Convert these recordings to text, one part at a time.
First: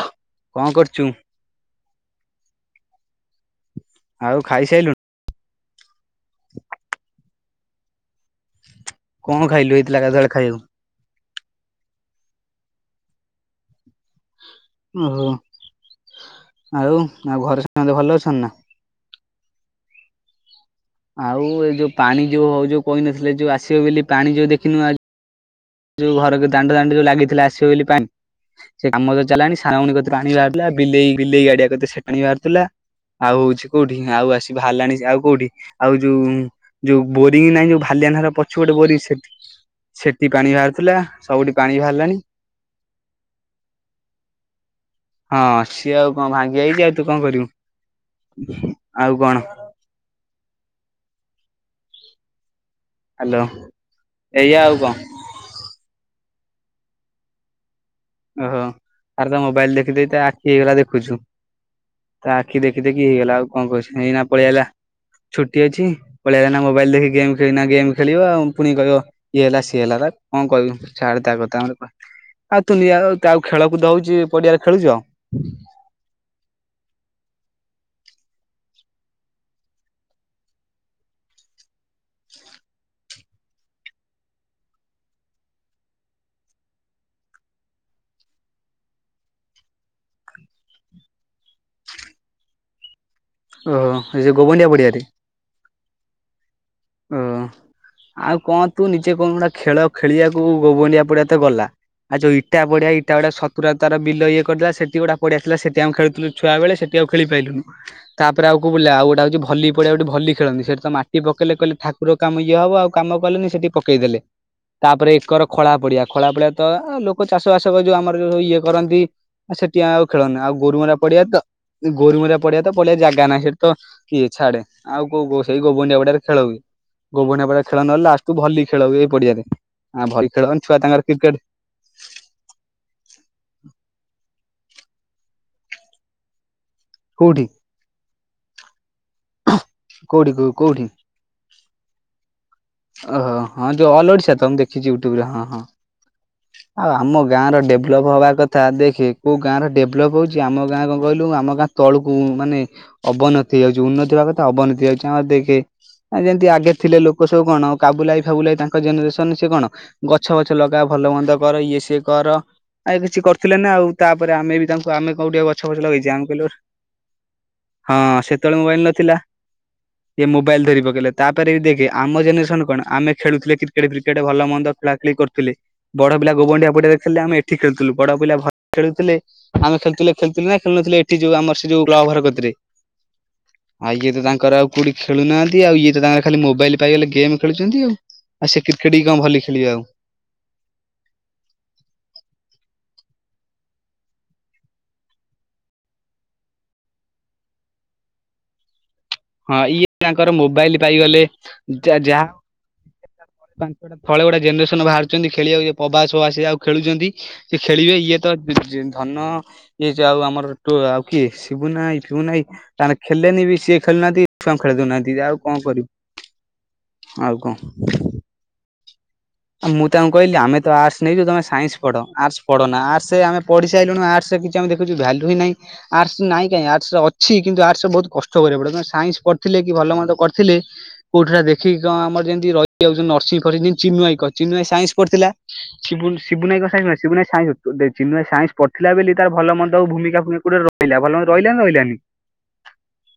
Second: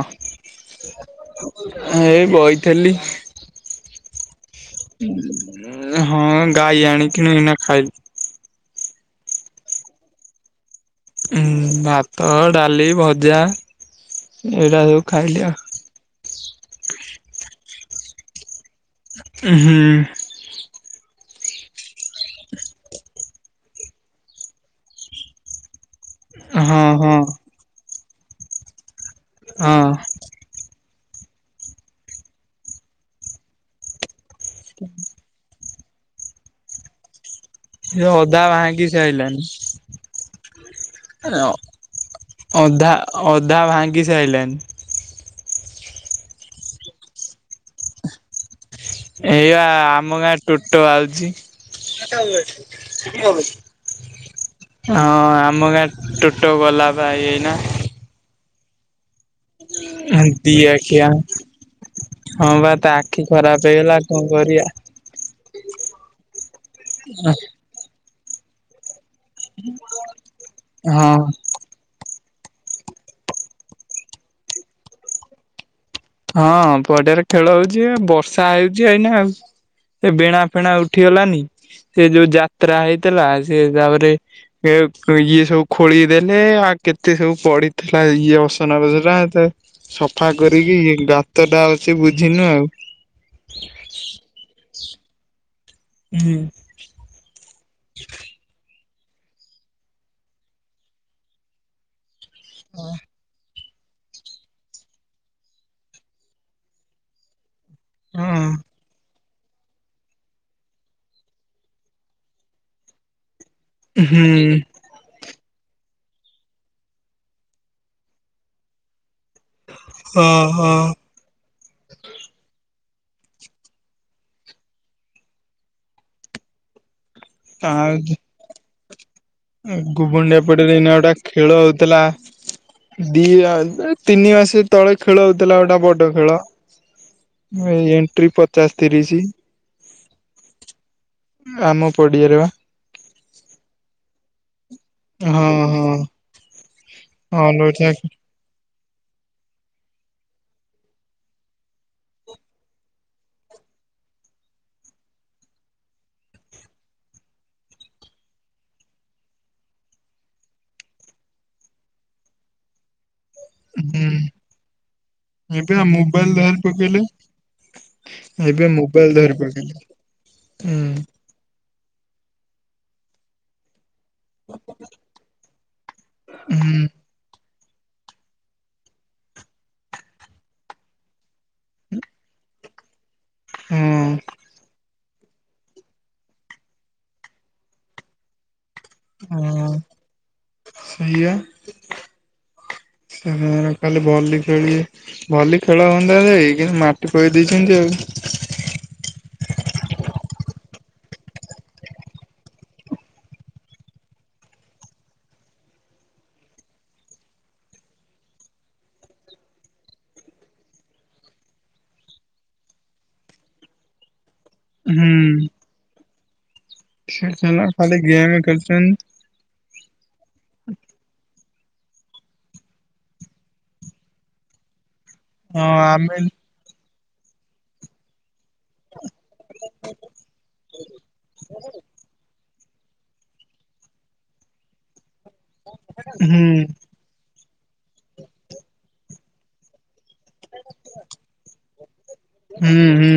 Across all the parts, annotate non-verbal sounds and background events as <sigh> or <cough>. ଅ। କଣ କରୁଛୁ। ଏଇ ବଇଥେଲି। ଆଉ ଖାଇସାଇିଲୁ ହଁ ଗାଈ ଆଣିକି ଏଇନା ଖାଇଲି। କଣ ଖାଇଲୁ ଏଇଥିଲା ଏକାଥରେ ଖାଇବୁ। ହୁଁ ଭାତ ଡାଲି ଭଜା ଏଇରା ସବୁ ଓହୋ ଖାଇଲି ଆଉ। ଆଉ ଆଉ ଘରେ ସମତେ ଭଲ ଅଛଛନ୍ତି ନା? ଉଁ ହୁଁ। ଆଉ ଏ ଯୋଉ ପାଣି ଯୋଉ ହଉ ଯୋଉ କହିନଥିଲେ ଯୋଉ ଆସିବ ବୋଲି ପାଣି ଯୋଉ ଦେଖିନୁ ଆ ଯଉ ଘର ଜଉ ଦାଣ୍ଡେ ହଁ ଦାଣ୍ଡେ ଯଉ ହଁ ଲାଗିଥିଲା ଆସିବ ବୋଲି ପାଣି ସେ କାମ ତ ଚଲାଣି ହଁ ସାନଭଉଣୀ ପାଣି ବାହାରାରୁଥିଲା ବିଲେଇ ବିଲେଇ ଗାଡିଆ କତିରେ ସେପାଣି ବାହାରାରୁଥିଲା ଆଉ ହଉଛି କୋଉଠି ଆଉ ଆସି ବାହାରିଲାଣି ଆଉ କୋଉଠି ଆଉ ଯୋଉ ଯୋଉ ବୋରିଂ ନାହିଁ ଯୋଉ ସେ ଭାଲିଆନାର ଅଧା ପଛ ପଟେ ଭାଙ୍ଗି ବରି ସେଠି ସାଇଲାଣି। ସେଠି <inaudible> ଥିଲା ସବୁଠି ପାଣି ବାହାରିଲାଣି। ଅଧା ଅଧା ଭାଙ୍ଗି ସାଇଲାଣି। ହଁ ସିଏ ଆଉ କଣ ଭାଙ୍ଗି ଯାଇଛି ଆଉ ତୁ କଣ କରିବୁ। ଆଉ କଣ ଏଇଆ ଆମ ଗାଁ ଟୋଟୋ ଆଉଛି। ହ୍ୟାଲୋ ଏଇଆ ଆଉ କଣ। ହଁ ଆମ ଗାଁ ଟୁଟୋ ଗଲା ବା ଏଇ ଏଇନା। ଓହୋ ଆରେ ତା ମୋବାଇଲ ଦେଖିଦେଇ ଆଖି ଦି ହେଇଗଲା ଆଖିଆ ଦେଖୁଛୁ। ତା ହଁ ଆଖି ବା ଦେଖି ତା ଦେଖି ଆଖି ହେଇଗଲା ଆଉ ଖରାପ କଣ ହେଇଗଲା କହୁଛ କଣ ଏଇନା କରିବା। ପଳେଇଆଲା ଛୁଟି ଅଛି ପଳେଇବ ଏଇନା ମୋବାଇଲ ଦେଖି ଗେମ୍ ଖ ଗେମ୍ ଖେଳିବ ଆଉ ପୁଣି କହିବ ଇଏ ହେଲା ସିଏ ହେଲାପା କଣ କହିବୁ ହଁ ଛାଡେ ତା କଥା ଆମର କଣ ତୁନିଆ ଆଉ ଖେଳକୁଦ ହେଉଛି ପଡିଆରେ ଖେଳୁଛ? ହଁ ପଡିଆରେ ଖେଳ ହଉଛି ବର୍ଷା ହେଉଛି ଏଇନା ଆଉ। ସେ ବେଣା ଫେଣା ଉଠିଗଲାନି ସେ ଯୋଉ ଯାତ୍ରା ହେଇଥିଲା। ସେ ତାପରେ ଏ ଇଏ ସବୁ ଖୋଳିଦେଲେ ଆଉ କେତେ ସବୁ ପଡିଥିଲା ଇଏ ଅସନା ବସନା ସଫା କରିକି ଗାତ ଟା ଅଛି ବୁଝିନୁ ଆଉ। ଓ ହୋ ସେ ଗୋବଣ୍ଡିଆ ପଡିଆରେ। ହୁଁ। ଓ ଆଉ କଣ ତୁ ନିଜେ କଉନୁ ଗୁଟା ଖେଳ ଖେଳିବାକୁ ଗୋବଣ୍ଡିଆ ପଡିଆ ତ ଗଲା। ଆଉ ଯୋଉ ଇଟା ବଢିଆ ଇଟା ଗୁଡା ସତ। ପୁରା ତାର ବିଲ ଇଏ କରିଦେଲା ସେଠି ଗୁଟା ପଡିଆଥିଲା ସେଠି ଆମେ ଖେଳୁଥିଲୁ ଛୁଆବେଳେ ସେଠି ଆଉ ଖେଳି ପାଇଲୁନୁ। ହଁ ତାପରେ ଆଉ କୋଉ ବୁଲିଆ ଆଉ ଗୋଟା ହଉଛି ଭଲି ପଡିଆ ଯୋଉଠି ଭଲି ଖେଳନ୍ତି ସେଠି ତ ମାଟି ପକେଇଲେ କହିଲେ। ଠାକୁର କାମ ଇଏ ହବ ଆଉ କାମ କଲେନି ସେଠି ପକେଇଦେଲେ। ହୁଁ ତାପରେ ଏକର ଖଳା ପଡିଆ ଖଳା ପଡିଆ ତ ଲୋକ ଚାଷ ବାସ ଯୋଉ ଆମର ଯୋଉ ଇଏ କରନ୍ତି। ଆଉ ସେଠି ଆଉ ଖେଳୁନୁ ଆଉ ଗୋରୁମରା ପଡିଆ ତ ଗୋରୁମରା ପଡିଆ ତ ପଡିଆ ଜାଗା ନାହିଁ ସେଠି ତ କିଏ ଛାଡେ ଆଉ କୋ କଉ ସେଇ ଗୋବୁଣ୍ଡିଆ ପଡିଆରେ ଖେଳ ହୁଏ। ଗୋବଣ୍ଡିଆ ପଡିଆରେ ଖେଳ ନହେଲେ ଲଷ୍ଟକୁ ଭଲି ଖେଳହୁଏ ଏଇ ପଡିଆରେ। ହୁଁ ଆ ଭଲି ଗୋବୁଣ୍ଡିଆ ଖେଳ ଛୁଆ ପଡିଆରେ ଏଇନା ତାଙ୍କର ଗୋଟା କ୍ରିକେଟ ଖେଳ ହଉଥିଲା। ଦି ତିନି ମାସେ ତଳେ ଖେଳ ହଉଥିଲା ଗୋଟେ ବଡ ଖେଳ। କୋଉଠି? ଏ ଏଣ୍ଟ୍ରି ପଚାଶ ତିରିଶି। କୋଉଠି କୋଉ କୋଉଠି? ଆମ ପଡିଆରେ ବା। ଓହୋ ହଁ ଯୋଉ ଅଲ୍ ଓଡ଼ିଶା ତ ମୁଁ ଦେଖ ଦେଖିଛି ୟୁଟ୍ୟୁବରେ ହଁ ହଁ ଆଉ ଆମ ଗାଁ ହଁ ର ଲୋ ଡେଭଲପ ହବା କ ତା ଦେଖେ କୋଉ ଗାଁ ର ଡେଭଲପ୍ ହଉଛି ଆମ ଗାଁ କଣ କହିଲୁ ଆମ ଗାଁ ତଳକୁ ମାନେ। ଅବନତି ହଉଛି ଉନ୍ନତି ହେବା କଥା ଅବନତି ହଉଛି ଆମର ଦେଖେ ଯେମିତି ଆଗେ ଥିଲେ ଲୋକ ତ କଣ କାବୁଲା ଭାଇ ଫାବୁଲା ଭାଇ ତାଙ୍କ ଜେନେରେସନ ସେ କଣ? ଗଛ ବଛ ଲଗା ଭଲ ମନ୍ଦ କର ଇଏ ସିଏ କର ଆ କିଛି କର ଥିଲେ ନା ଆଉ ହୁଁ ତାପରେ ଆମେ ବି ତାଙ୍କୁ ଆମେ କୋଉ ଟିକେ ଗଛ ଏବେ ଆ ପଛ ଲଗେଇଛୁ ମୋବାଇଲ ଆମେ କହିଲୁ ଧରି ପକେଇଲେ ହଁ ସେତେବେଳେ ଏବେ ମୋବାଇଲ ନଥିଲା ଧରି ପକେଇଲେ। ଇଏ ମୋବାଇଲ ଧରି ପକେଇଲେ ହୁଁ ତାପରେ ବି ଦେଖେ ଆମ ଜେନେରେସନ୍ କଣ ଆମେ ଖେଳୁଥିଲେ କ୍ରି କ୍ରିକେଟ ଫ୍ରୀକେଟ ଭଲ ମନ୍ଦ ଖେଳା ଖେଳି କରୁଥିଲେ। ବଡ ପିଲା ଗୋବଣ୍ଡିଆ ପଡ଼ିଆ ରେ ଖେଳିଲେ ଆମେ ଠିକ୍ ଖେଳୁଥିଲୁ ବଡ ପିଲା ଭଲ୍ ଖେଳୁଥିଲେ। ଆମେ ଖେଳୁଥିଲେ ଖେଳୁଥିଲେ ନା ଖେଳୁନଥିଲେ ଏଠି ଯୋଉ ଆମର ସେ ଯୋଉ କ୍ଲବ ଘର କତିରେ? ଆଉ ହଁ ଇଏ ତ ତାଙ୍କର ଆଉ କୋଉଠି ଖେଳୁନାହାନ୍ତି ଆଉ ଇଏ ତ ତାଙ୍କର ଖାଲି ମୋବାଇଲ ପାଇଗଲେ ଗେମ୍ ଖେଳୁଛନ୍ତି ଆଉ ଆ ସେ କ୍ରିକେଟ୍ କି କଣ? ଭଲି ଖେଳିବେ ହଁ ଆଉ ସେଇଆ। ଉଁ ହୁଁ ଖାଲି ଭଲି ‌ଖେଳିବେ। ଭଲିଖେଳ ହୁଅନ୍ତା ଯେ କିନ୍ତୁ ମାଟିପକେଇ ଦେଇଛନ୍ତି ଆଉ ହଁ ଇଏ ତାଙ୍କର ମୋବାଇଲ ପାଇଗଲେ ଯାହା ପାଞ୍ଚାଟା ତଳେ ଗୋଟେ ଜେନେରେସନ ବାହାରୁଛନ୍ତି ଖେଳିବାକୁ ଇଏ ପ୍ରଭାସ ଫବାସ ସିଏ ଆଉ ଖେଳୁଛନ୍ତି। ସିଏ ଖେଳିବେ ଇଏ ତ ଧନ ଇଏ ଯୋଉ ଆଉ ଆମର ଆଉ କିଏ ସିିବୁନା ଭାଇ ଫିବୁନା ଭାଇ ନାହିଁ ତାଙ୍କର ଖେଳିଲେନି ବି ସିଏ ଖେଳୁନାହାନ୍ତି କି ଛୁଆଙ୍କୁ ଖେଳେଇ ଦଉନାହାନ୍ତି ବି ହୁଁ ଆଉ କଣ କରିବୁ? ଆଉ କଣ। ଖାଲି ଗେମ ଖେଳୁଛନ୍ତି। ମୁଁ ତାଙ୍କୁ କହିଲି ଆମେ ତ ଆର୍ଟସ ନେଇଛୁ ତମେ ସାଇନ୍ସ ପଢ଼ ଆର୍ଟସ ପଢନା ଆର୍ଟସ ଅମେପଢ଼ି ସାରିଲୁଣି ଆର୍ଟସରେ କିଛିଆମେ ଦେଖିନୁ ଭାଲୁ ହିଁ ନାହିଁ ହଁ ଆମେ ଆର୍ଟସ ନାହିଁ କାଇଁ ଆର୍ଟସ୍ ଅଛି କିନ୍ତୁ ଆର୍ଟସ ବହୁତ କଷ୍ଟ କଷ୍ଟ କରିବାକୁ ପଡ଼ିବ ସାଇନ୍ସ ପଢ଼ିଥିଲେ କି ଭଲ ମନ୍ଦ କରିଥିଲେ କୋଉଠି ଦେଖିକି କଣ ଆମର ଯେମିତି ସେ ଯୋଉ ନର୍ସିଂ ପଢ଼ିଚି ଚିନୁ ଭାଇ କରିଛି ଚିନୁ ଭାଇ ସାଇନ୍ସ ପଢ଼ିଥିଲା ହୁଁ ଶିବୁନୁ ଭାଇ କଣ ସିବୁନା ଭାଇ ସାଇନ୍ସ ପଢିଥିଲା ଦେଖେ ଚିନୁ ଭାଇ ସାଇନ୍ସ ପଢ଼ିଥିଲା ବୋଲି ତାର ଭଲ ମନ୍ଦ ଭୂମିକା ଗୋଟେ ରହିଲା ଭଲ ରହିଲା ନା ରହିଲାନି। ହୁଁ ହୁଁ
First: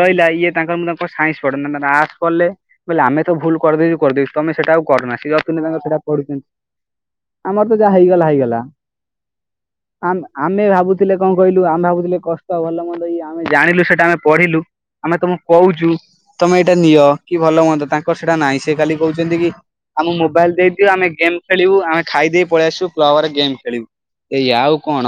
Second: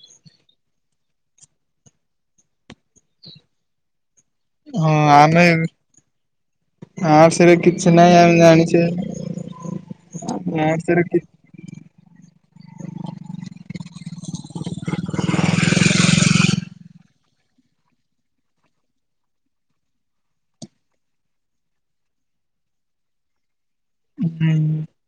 ରହିଲା ଇଏ ତାଙ୍କର ମୁଁ ତା ସାଇନ୍ସ ପଢ଼ିଲେ ଆର୍ଟସ ପଢ଼ିଲେ ଆମେ ତ ଭୁଲ କରିଦେଇଛୁ କରିଦେଇଛୁ। ତମେ ସେଟା ଆଉ ହଁ କରନା। ଆମେ ତାଙ୍କର ସେଟା ପଢୁଛନ୍ତି ଆର୍ଟସରେ ଆମର ତ କିଛି ଯାହା ନାହିଁ ହେଇଗଲା ଆମେ ହେଇଗଲା। ଜାଣିଛେ ଆ ଆମେ ଆର୍ଟସରେ ଭାବୁଥିଲେ କି କଣ? କହିଲୁ ଆମେ ଭାବୁଥିଲେ କଷ୍ଟ ଭଲ ମନ୍ଦ ଇଏ ଆମେ ଜାଣିଲୁ ସେଟା ଆମେ ପଢିଲୁ ଆମେ ତମକୁ କହୁଛୁ? ତମେ ଏଇଟା ନିଅ କି ଭଲ ମନ୍ଦ ତାଙ୍କର ସେଇଟା ନାହିଁ ସେ ଖାଲି କହୁଛନ୍ତି କି ଆମ ମୋ ମୋବାଇଲ ଦେଇଦିଅ ଆମେ ଗେମ୍ ଖେଳିବୁ ଆମେ ଖାଇ ଦେଇ ପଳେଇ ଆସିବୁ ଆମେ ଗେମ୍ ଖେଳିବୁ। ହୁଁ ଏଇଆ ଆଉ କଣ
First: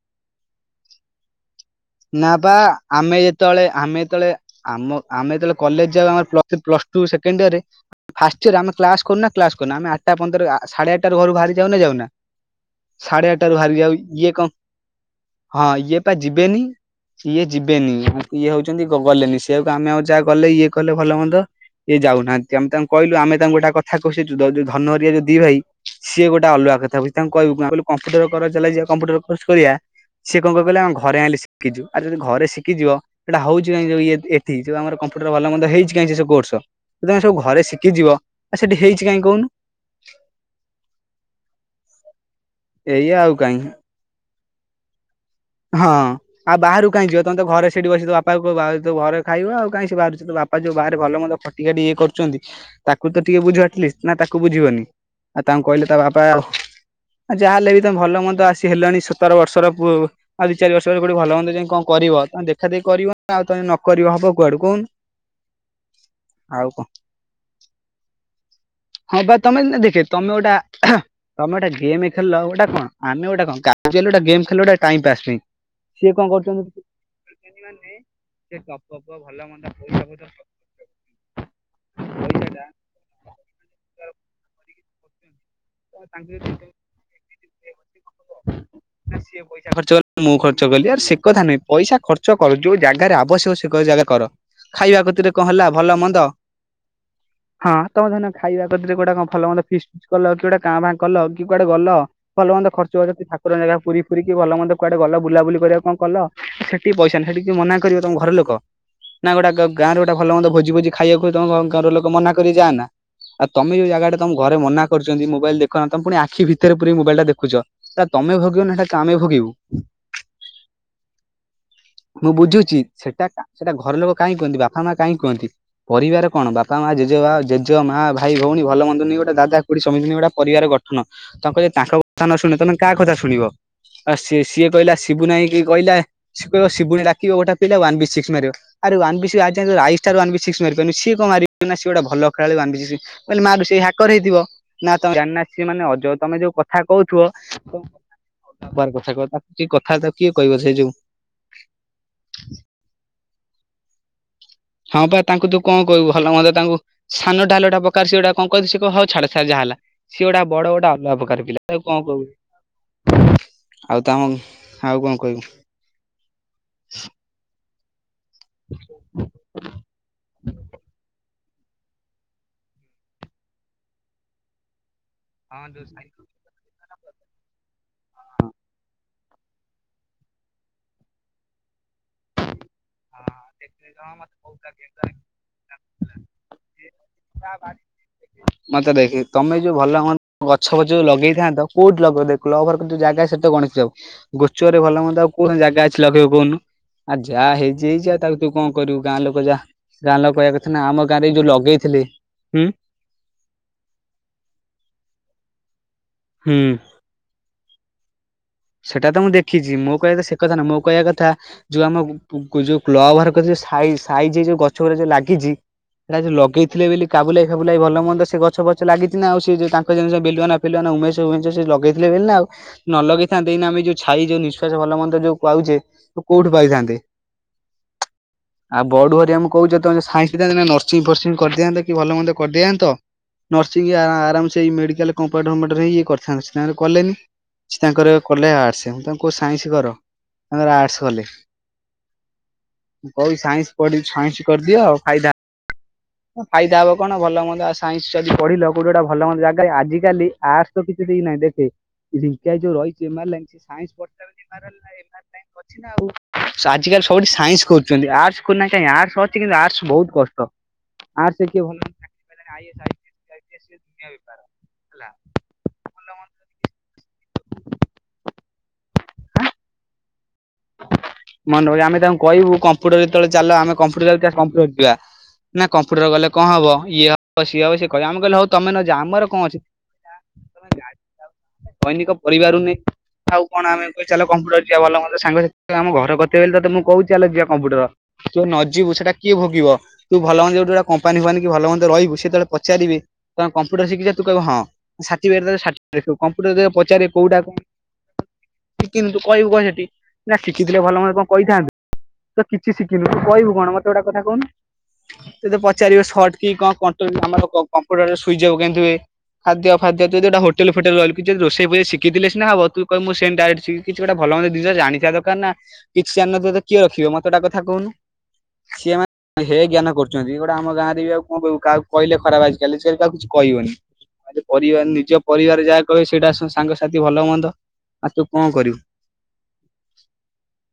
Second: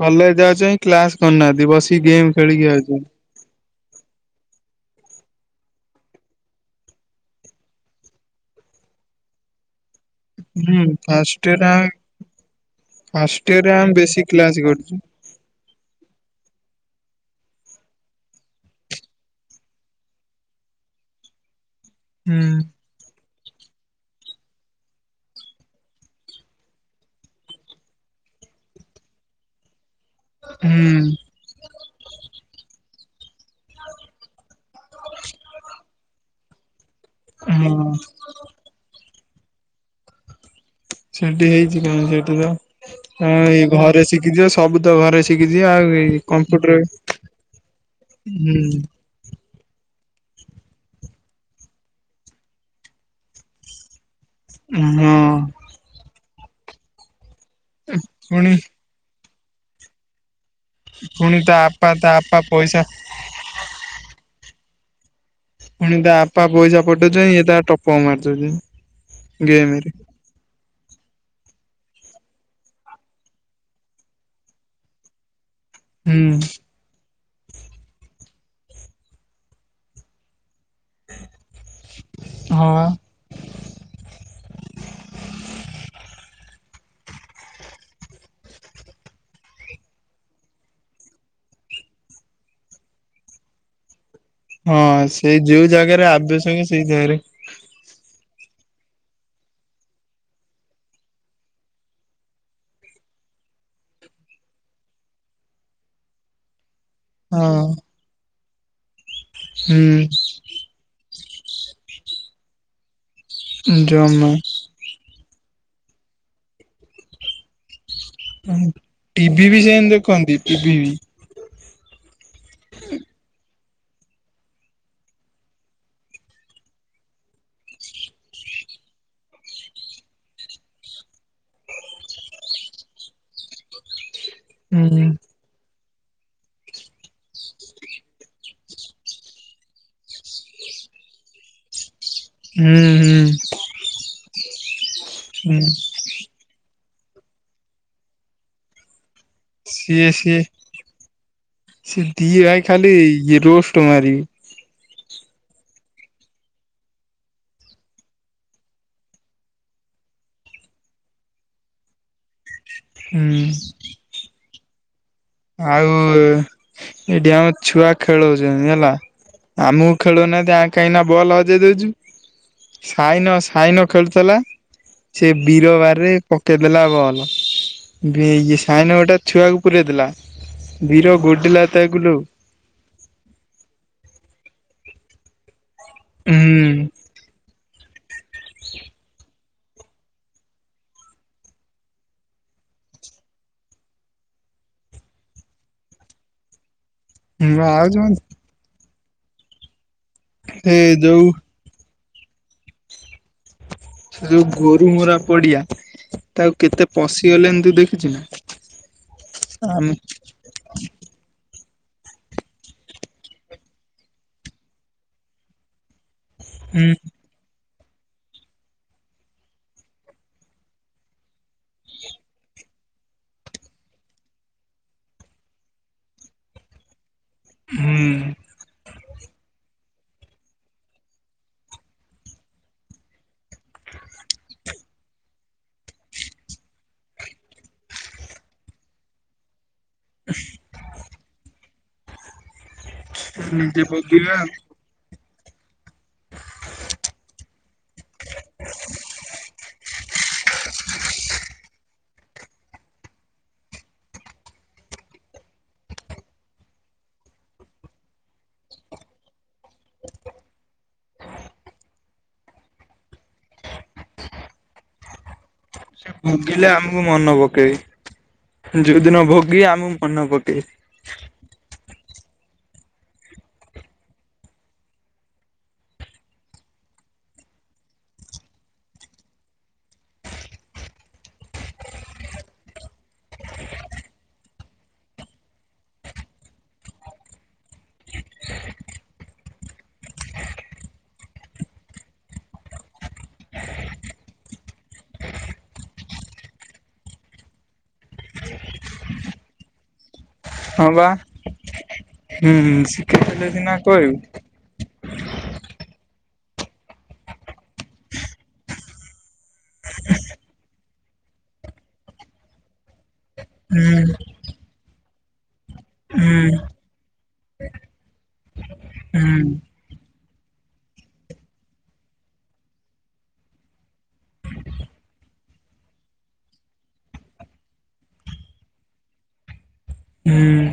କଲେଜ ଯାଉଛନ୍ତି କ୍ଲାସ କରୁନାହାନ୍ତି ବସିକି ଗେମ୍ ଖେଳିକି ଆସୁଛନ୍ତି। ସେତେବେଳେ ଆମେ ଯେତେବେଳେ ଆମ ଆମେ ଯେତେବେଳେ କଲେଜ ଯାଉ ଆମ ପ୍ଲସ ଟୁ ସେକେଣ୍ଡ ଇଅରରେ। ଫାଷ୍ଟ ଇଅର ଆମେ କ୍ଲାସ କରୁନା କ୍ଲାସ କରୁନା ଆମେ ଆଠଟା ପନ୍ଦର ହୁଁ ସାଢେ ଆଠଟାରୁ ଘରୁ ଫାଷ୍ଟ ବାହାରି କି ଇୟର ଯାଉନ ନା ଆମେ ଯାଉନା। ସାଢେ ଫାଷ୍ଟ ଆଠଟାରୁୁ ବାହାରି ଇୟରରେ କି ଯାଉ ଆମେ ବେଶୀ ଇଏ କଣ କ୍ଲାସ କରୁଛୁ। ହଁ ଇଏ ପା ଯିବେନି? ଇଏ ଯିବେନି ଇଏ ହଉଛନ୍ତି ଗବଲଲେଲି ସେଇଆକୁ ଆମେ ଆଉ ଯାହା କଲେ ଇଏ କଲେ ଭଲ ମନ୍ଦ। ସେଏ ହୁଁ ଯାଉନାହାନ୍ତି ଆମେ ତାଙ୍କୁ କହିଲୁ ଆମେ ତାଙ୍କୁ ଗୋଟେ କଥା କହୁଚୁ ଯୋଉ ଧନ ହରିକା ଯୋଉ ଦି ଭାଇ ସିଏ ଗୋଟେ ଅଲଗା କଥା ଭାଇ ତାଙ୍କୁ କହିଲୁ ଚାଲ ଯିବା କମ୍ପ୍ୟୁଟର କର ଯିବା ଚାଲ କମ୍ପ୍ୟୁଟର କୋର୍ସ କରିବା? ସିଏ କଣ କହିଲେ ଆମେ ହୁଁ ଘରେ ଆଣିକି ଶିଖିଯିବୁ ଆଉ ଯଦି ଘରେ ଶିଖିଯିବ? ସେଇଟା ହଉଛି କାଇଁ ଯଉ ଇଏ ଏଠି ଯୋଉ ଆମର କମ୍ପ୍ୟୁଟର ଭଲ ମନ୍ଦ ହେଇଚି କାଇଁ ଯୋଉ କୋର୍ସ। ତମେ ସବୁ ଘରେ ହଁ ଶିଖିଯିବ ସେଠି ହେଇଚି କାଇଁ କହୁନୁ? ସେଠି ହେଇଛି କଣ ସେଠି ତ ଏଇଆ ଆଉ କାଇଁ। ତମେ ଘରେ ଶିଖିଯିବ ସବୁତ ଘରେ ଶିଖିଯିବ ଆଉ ହଁ ଏଇ ଆଉ କମ୍ପ୍ୟୁଟର ବାହାରକୁ କାହିଁ ଯିବ ତମେ ତ ଘରେ ସେଠି ବସି ତୋ ବାପାକୁ କହିବ ହୁଁ ଘରେ ଖାଇବା ଆଉ କାହିଁ ସେ ବାହାରକୁ ତ ବାପା ଯୋଉ ବାହାରେ ଭଲ ମନ୍ଦ ଖଟି ଖାଟି କରୁଛନ୍ତି ତାକୁ ତ ଟିକେ ବୁଝ ଆଟଲିଷ୍ଟ। ନା ତାକୁ ବୁଝିବନି ହଁ ଆଉ ତାଙ୍କୁ କହିଲେ ତା ବାବା ଆ ଯାହାହେଲେ ବି ତମ ଭଲ ମନ୍ଦ ପୁଣି ଆସି ହେଲଣି ସତର ବର୍ଷର ପୁଅକୁ ଚାରି ବର୍ଷ ର ଗୋଟେ ଭଲ ପୁଣି ମନ୍ଦ ତା ଯାଇ କଣ ଆପା ତା କରିବ ଆପା ତମେ ପଇସା ଦେଖାଦେଇି କରିବ ନା ଆଉ ତମେ ନ କରିବ ହବ କୁଆଡୁ କଉନୁ। ପୁଣି ତା ବାପା ପାଇସା ପଠଉଚନ୍ତି ଇଏ ତା ଟପକ ମାରୁଉଛନ୍ତି ହଁ ବା ତମେ ଦେଖେ ତମେ ଗୋଟେ ତମେ ଗୋଟେ ଗେମ୍ ଖେଳିଲ ଏଇଟା କଣ? ଆମେ ଗୋଟେ କଣ ଗୋଟେ ଗାଡ଼ି ଚଲେଇଲୁ ଏଇଟା ଗୋଟେ ଟାଇମ୍ ପାସ୍ ପାଇଁ। ସିଏ ହୁଁ କଣ କରୁଛନ୍ତି? ହଁ ବା। ଆ ତାଙ୍କ ନା ସିଏ ପଇ ପଇସା ଖର୍ଚ୍ଚ କାଲି ମୁଁ ଖର୍ଚ୍ଚ କଲି ଆରେ ସେ କଥା ନୁହେଁ ପଇସା ଖର୍ଚ୍ଚ କର ଯୋଉ ଜାଗାରେ ଆବଶ୍ୟକ ସେ ଜାଗାରେ କର। ହଁ ଖାଇବା କତିରେ ସେଇ କଣ ହେଲା ଯୋଉ ଭଲ ଜାଗାରେ ମନ୍ଦ ଆବଶ୍ୟକ ସେଇ ଜାଗାରେ ହଁ ତମେ ଦିନେ ଖାଇବା <unintelligible> ରେ କୋଉଟା କଣ ଭଲ ମନ୍ଦ ଫିଷ୍ଟି କଲ କଣ କି ଗୋଟେ କା ଭା କଲ କି କୁଆଡେ ଗଲ ଭଲ ମନ୍ଦ ଖର୍ଚ୍ଚ ଠାକୁର ଜାଗା ପୁରୀ ଫୁରୀ ଗଲ କି ଭଲ ମନ୍ଦ କୁଆଡେ ଗଲ ବୁଲାବୁଲି କରିବା କଣ କଲ ସେଠି ପଇସା ନାହିଁ ସେଠୀକିଏ ହଁ ମନା କରିବ ତମ ଘର ଲୋକ ନା ଗୋଟେ ଗା ଗାଁରେ ଗୋଟେ ହୁଁ ଭଲ ମନ୍ଦ ଭୋଜି ଭୋଜି ଖାଇବାକୁୁ ତମ ଘର ଲୋକ ମନା କରିବେ ଯାଆନା। ଆଉ ତମେ ଯୋଉ ଜାଗା ଟା ତମ ଜମା ଘରେ ମନା କରୁଛନ୍ତି ମୁଁ ମୋବାଇଲ୍ ଦେଖନା ତ ପୁଣି ଆଖି ଭିତରେ ପୁରେଇ କି ମୋବାଇଲ୍ ଦେଖୁଚ। ତ ତମେ ଭୋଗିବ ନାହିଁ କଣ ଆମେ ଟିଭି ଭୋଗିବୁ। ବି ସେମିତି ଦେଖନ୍ତି ଟିଭି ବି ମୁଁ ବୁଝୁଛି ସେଟା ସେଟା ଘର ଲୋକ କାହିଁ କୁହନ୍ତି ବାପା ମା କାହିଁ କୁହନ୍ତି? ପରିବାର କଣ ବାପା ମାଆ ଜେଜେ ବା ଜେଜେ ମା ଭାଇ ଭଉଣୀ ଭଲ ବନ୍ଦ ଗୋଟେ ଦାଦା ଖୁଡୀ। <unintelligible> ପରିବାର ଗଠନ ତାଙ୍କ କଥା ଯଦି ତାଙ୍କ କଥା ନ ଶୁଣିବ ତମେ କାହା କଥା ଶୁଣିବ। ଆ ସିଏ ସିଏ କହିଲା ହୁଁ ସିବୁନା ଭାଇ କି କହିଲା ସିଏ କହିବ ସିବୁନା ଡାକିବ ଗୋଟେ ପିଲା ୱାନ୍ ବି ସିକ୍ସ ମାରିବ। ଆରେ ୱାନବି ସିକ୍ସ ଆଇ ଷ୍ଟାର୍ ୱାନବିସିକ୍ସ ମାରିପରୁନି ଆରେ ସିଏ କଣ ମାରିବ ନା ସିଏ ଗୋଟେ ଭଲ ସକାଳୁ ହୁଁ ବାନ୍ଧିଛି ସିଏ ମୁଁ ହୁଁ କଇଲି ସିଏ ମାରୁ ସିଏ ହାକର ହେଇଥିବ। ନା ତମେ ଜାନା ହୁଁ ସିଏ ମାନେ ଅଜ ତମେ ଯୋଉ କଥା କହୁଥୁଅ। <unintelligible> ସିଏ ସିଏ ସିଏ ଦି ଭାଇ ଖାଲି ଇଏ ରୋଷ୍ଟ ମାରିବେ। ହଁ ପା ତାଙ୍କୁ ତୁ କଣ କହିବୁ ଭଲ ମନ୍ଦ ତାଙ୍କୁ ସାନଟା ହେଲେ ଗୋଟେ ପକା ସିଏଗୋଟା କଣ କହିଦେବ ସେ କହିବ ହଉ ଛାଡ ଛାଡ ଯାହା ହେଲା। ସିଏ ଗୋଟେ ବଡ ଗୋଟେ ଅଲଗା ପ୍ରକାର ପିଲା ତାକୁ କଣ କହୁ। ହୁଁ। ଆଉ ତାଙ୍କୁ ଆଉ କଣ କହିବୁ। ଆଉ ଏଇଠି ଆମର ଛୁଆ ଖେଳଉଛନ୍ତି ହେଲା ଆମକୁ ଖେଳଉନାହାନ୍ତି ଆ କାହିଁକି ବଲ ହଜେଇ ଦଉଚୁ। ସାଇନ ସାଇନ ଖେଳୁଥିଲା ସେ ହଁ ଯୋଉ ସାଇ ବୀରବାରେ ହଁ ପ ଦେଲା ବଲ ଇଏ ସାଇନ ଗୋଟା ଛୁଆକୁ ପୁରାଇ ଦେଲା। ବୀର ଗୋଡିଲା ତାଗୁଲୁ <unintelligible> ହୁଁ। <unintelligible> ମତେ ଦେଖେ ତମେ ଯୋଉ ଭଲମ ଗଛ ଫଛ ଯୋଉ ଲଗେଇଥାନ୍ତ କୋଉଠି ଲଗଦେ କ୍ଲବ ଘର <unintelligible> ଜାଗା ଅଛି ସେଠିତ ଗଣେଶପୂଜା ହୋଉଛି ଗୋଚରେ ଭଲ ମନ୍ଦ ଆଉ କୋଣ ଜାଗା ଅଛି ଲଖେଇବୁ କହୁନୁ। ଆଉ ଯାହା ହେଇଚି ଆଉ ଯୋଉ ତୁ କଣ କରିବୁ ଗାଁ ଲୋକ ଯାହା ଗାଁ ଲୋକ କାୟା କଥା ନା ଆମ ଗାଁରେ ଯୋଉ ଲଗେଇଥିଲେ ଉଁ। ସେ ଯୋଉ ଗୋରୁ ମରା ପଡିଆ ତାକୁ ହୁଁ। କେତେ ପଶିଗଲେଣି ତୁ ଦେଖିଚୁନା। ସେଇଟା ତ ମୁଁ ଦେଖିଛି ମୋ କହିବା କଥା ସେ କଥାନୁ ମୋ କହିବା କଥା ଯୋଉ ଆମ ବୁଗୁ ବୁ ଯୋଉ କ୍ଲବ ଘର କତିରେ ସାଇ ସାଇଜି ଯୋଉ ଗଛ ଗୁଡା ଯୋଉ ଲାଗିଚି। ସେଟା ଏଇ ଯୋଉ ଲଗେଇଥିଲେ ହୁଁ ବୋଲି କାବୁଲେ ସେ ବୁଲାଇ ଭଲ ମନ୍ଦ ସେ ଗଛ ଫଛ ଲାଗିଛିନା ଆଉ ସେ ଯେ ତାଙ୍କ ଜେ ବିଲୁଆନା ଫିଲୁଆନା ଉମେଶ ଉମେଶ ସିଏ ଲଗେଇଥିଲେ ବେଲି ନା ଆଉ। ନଲଗେଇ ଥାନ୍ତେ ଏଇନା ଆମେ ଯୋଉ ଛାଇ ଯୋଉ ନିଶ୍ୱାସ ଭଲ ମନ୍ଦ ଯୋଉ ପାଉଚେ ତ କଉଠୁ ପାଇଥାନ୍ତେ। ହୁଁ। ଆଉ ବଡ଼ୁ ହେରିଆଙ୍କୁ ମୁଁ କହୁଚି ଯଦି ତୋମେ ସାଇନ୍ସ ହେଇଥାନ୍ତ ଏଇନା ନର୍ସିଂ ଫର୍ସିଂ କରିଦିଆନ୍ତ କି ଭଲ ମନ୍ଦ କରିଦିଆନ୍ତ। ନର୍ସିଂ ଆ, ଆରାମସେ ଏଇ ମେଡିକାଲ୍ କମ୍ପାଣ୍ଡମେଟରେ ହେଇ ଇଏ କରିଥାନ୍ତେ, ସିଏ ତାଙ୍କର କଲେନି। ସିଏ ତାଙ୍କର କଲେ ଆର୍ଟସ, ମୁଁ ତାଙ୍କୁ କହୁଚି ସାଇନ୍ସ କର। ହୁଁ। ତାଙ୍କର ଆର୍ଟସ କଲେ, ମୁଁ କହୁଚି ସାଇନ୍ସ ନିଜେ ପଢ଼ି, ଭୋଗିବା ସାଇନ୍ସ କରିଦିଅ ଫାଇଦା ହଁ ଫାଇଦା ହବ କଣ ଭଲ ମନ୍ଦ ଆଉ ସାଇନ୍ସ ଯଦି ପଢିଲ କୋଉଠି ଗୋଟେ ଭଲ ମନ୍ଦ ଜାଗାରେ ଆଜିକାଲି ଆର୍ଟସ ତ କିଛି ଦେଇନା ଦେବେ, ଝିଙ୍କା ଭାଇ ଯୋଉ ରହିଚି ଏମା ଆଇ ଲାଇନ୍ସ ସେ ସାଇନ୍ସ ପଢିଥିଲା ବୋଲି ତାର ହେଲାନା <inaudible> ଛି ନା ଆଉ ସ- ଆଜିକାଲି ସବୁଠି ସାଇନ୍ସ କରୁଚନ୍ତି, ଆର୍ଟସ କରୁନା କାହିଁକି, ଆର୍ଟସ ଅଛି କିନ୍ତୁ ଆର୍ଟସ ବହୁତ କଷ୍ଟ। ଆର୍ଟସ କିଏ ଭଲ <inaudible> ଆଇଏସ୍ ଆଇପିଏସ୍ ସେ ଦୁନିଆ ବେପାର ହେଲା। ଭଲ ସେ ଭୋଗିଲେ ଆମକୁ ମନେ ପକେଇବେ, ଯୋଉଦିନ ଭୋଗିବେ ଆମକୁ ମନେ ପକେଇବେ। ମନେ ପକେଇବେ ଆମେ ତାଙ୍କୁ କହିବୁ କମ୍ପ୍ୟଟର ଯେତେବେଳେ ଚାଲ ଆମେ କମ୍ପୁଟର ଦରକାର କମ୍ପୁଟର <unintelligible> ନା କମ୍ପୁଟର କଲେ କଣ ହବ ଇଏ ହବ ସିଏ ହବ ସିଏ କହିବେ, ଆମେ କହିଲୁ ହଉ ତୋମେ ନ ଯା ଆମର କଣ ଅଛି। <inaudible> ଦୈନିକ ପରିବାରରୁ ନେଇଁ ଆଉ କଣ ଆମେ ଏବେ ଚାଲ କମ୍ପୁଟର ଯିବା ଭଲ ମନ୍ଦ ସାଙ୍ଗରେ ତୁ ଆମ ଘର କତିରେ ବେଲି ତୋତେ ମୁଁ କହୁଚି ଚାଲ ଯିବା କମ୍ପୁଟର ତୁ <inaudible> ନ ଯିବୁ ସେଟା କିଏ ଭୋଗିବ। ତୁ ଭଲ ମନ୍ଦ ଯୋଉଠି ଗୋଟେ କମ୍ପାନି ଫମ୍ପାନି କି ଭଲମନ୍ଦ ରହିବୁ ସେତେବେଳେ ପଚାରିବେ, ତୋମେ କମ୍ପ୍ୟୁଟର ଶିକିଚ ତୁ କହିବୁ ହଁ। ସାର୍ଟିପିକେଟ୍ ଦେବେ ସାର୍ଟିପିକେଟ୍ ଦେଖେଇବୁ, କମ୍ପ୍ୟୁଟର ଯଦି ପଚାରିବେ କୋଉଟା କଣ ଶିକିନୁ ତୁ କହିବୁ କଣ ସେଠି। ନା ଶିଖିଥିଲେ ହଁ ଭଲ ବା ମନ୍ଦ କଣ କହିଥାନ୍ତୁ, ତ ହୁଁ କିଛି ଶିଖିନୁ ଶିଖେଇ ତୁ ଦେଲେ କହିବୁ ସିନା କଣ, ମୋତେ ଗୋଟେ କହିବୁ କଥା କହୁନୁ। ତୋତେ ପଚାରିବେ ସଟ୍ କି କଣ କଣ୍ଟ୍ରୋଲ୍ ଆମର କ-କମ୍ପୁଟର ସୁଇଜ୍ ଅଫ୍ କେମିତି ହୁଏ। ଖାଦ୍ଯ ଫାଦ୍ୟ ତୁ ଯୋଉଟା ହୋଟେଲ୍ ଫଟେଲ୍ ରହିଲୁ କି ଯଦି ରୋଷେଇ ଫୋଷେଇ ଶିଖିଥିଲେ ସିନା ହବ, ତୁ କହିବ ମୁଁ ସେମ ଡାଇରେକ୍ଟ ଶିଖି କିଛି ହୁଁ ଗୋଟେ ଭଲମନ୍ଦ ଜିନିଷ ଜାଣି ଥିବା ଦରକାର ନା କିଛି ଜାଣିନଥିବ ହୁଁ ତ କିଏ ରଖିବ, ମୋତେ ଗୋଟା କଥା କହୁନୁ। ସିଏ ମା ହୁଁ ହେ ଜ୍ଞାନ କରୁଚନ୍ତି ଗୋଟେ ଆମ ଗାଁରେ ବି ଆଉ କଣ କହିବୁ। କାହାକୁ କହିଲେ ଖରାପ ଆଜିକାଲି ଛୁଆକୁ କାଆକୁ କିଛି କହିବନି। ଆ, ଯେ ପରିବାର ନିଜ ପରିବାର ଯାହା କହିବେ ସେଇଟା ସ- ସାଙ୍ଗସାଥି ଭଲ ମନ୍ଦ ଆ, ତୁ କଣ କରିବୁ। ହୁଁ।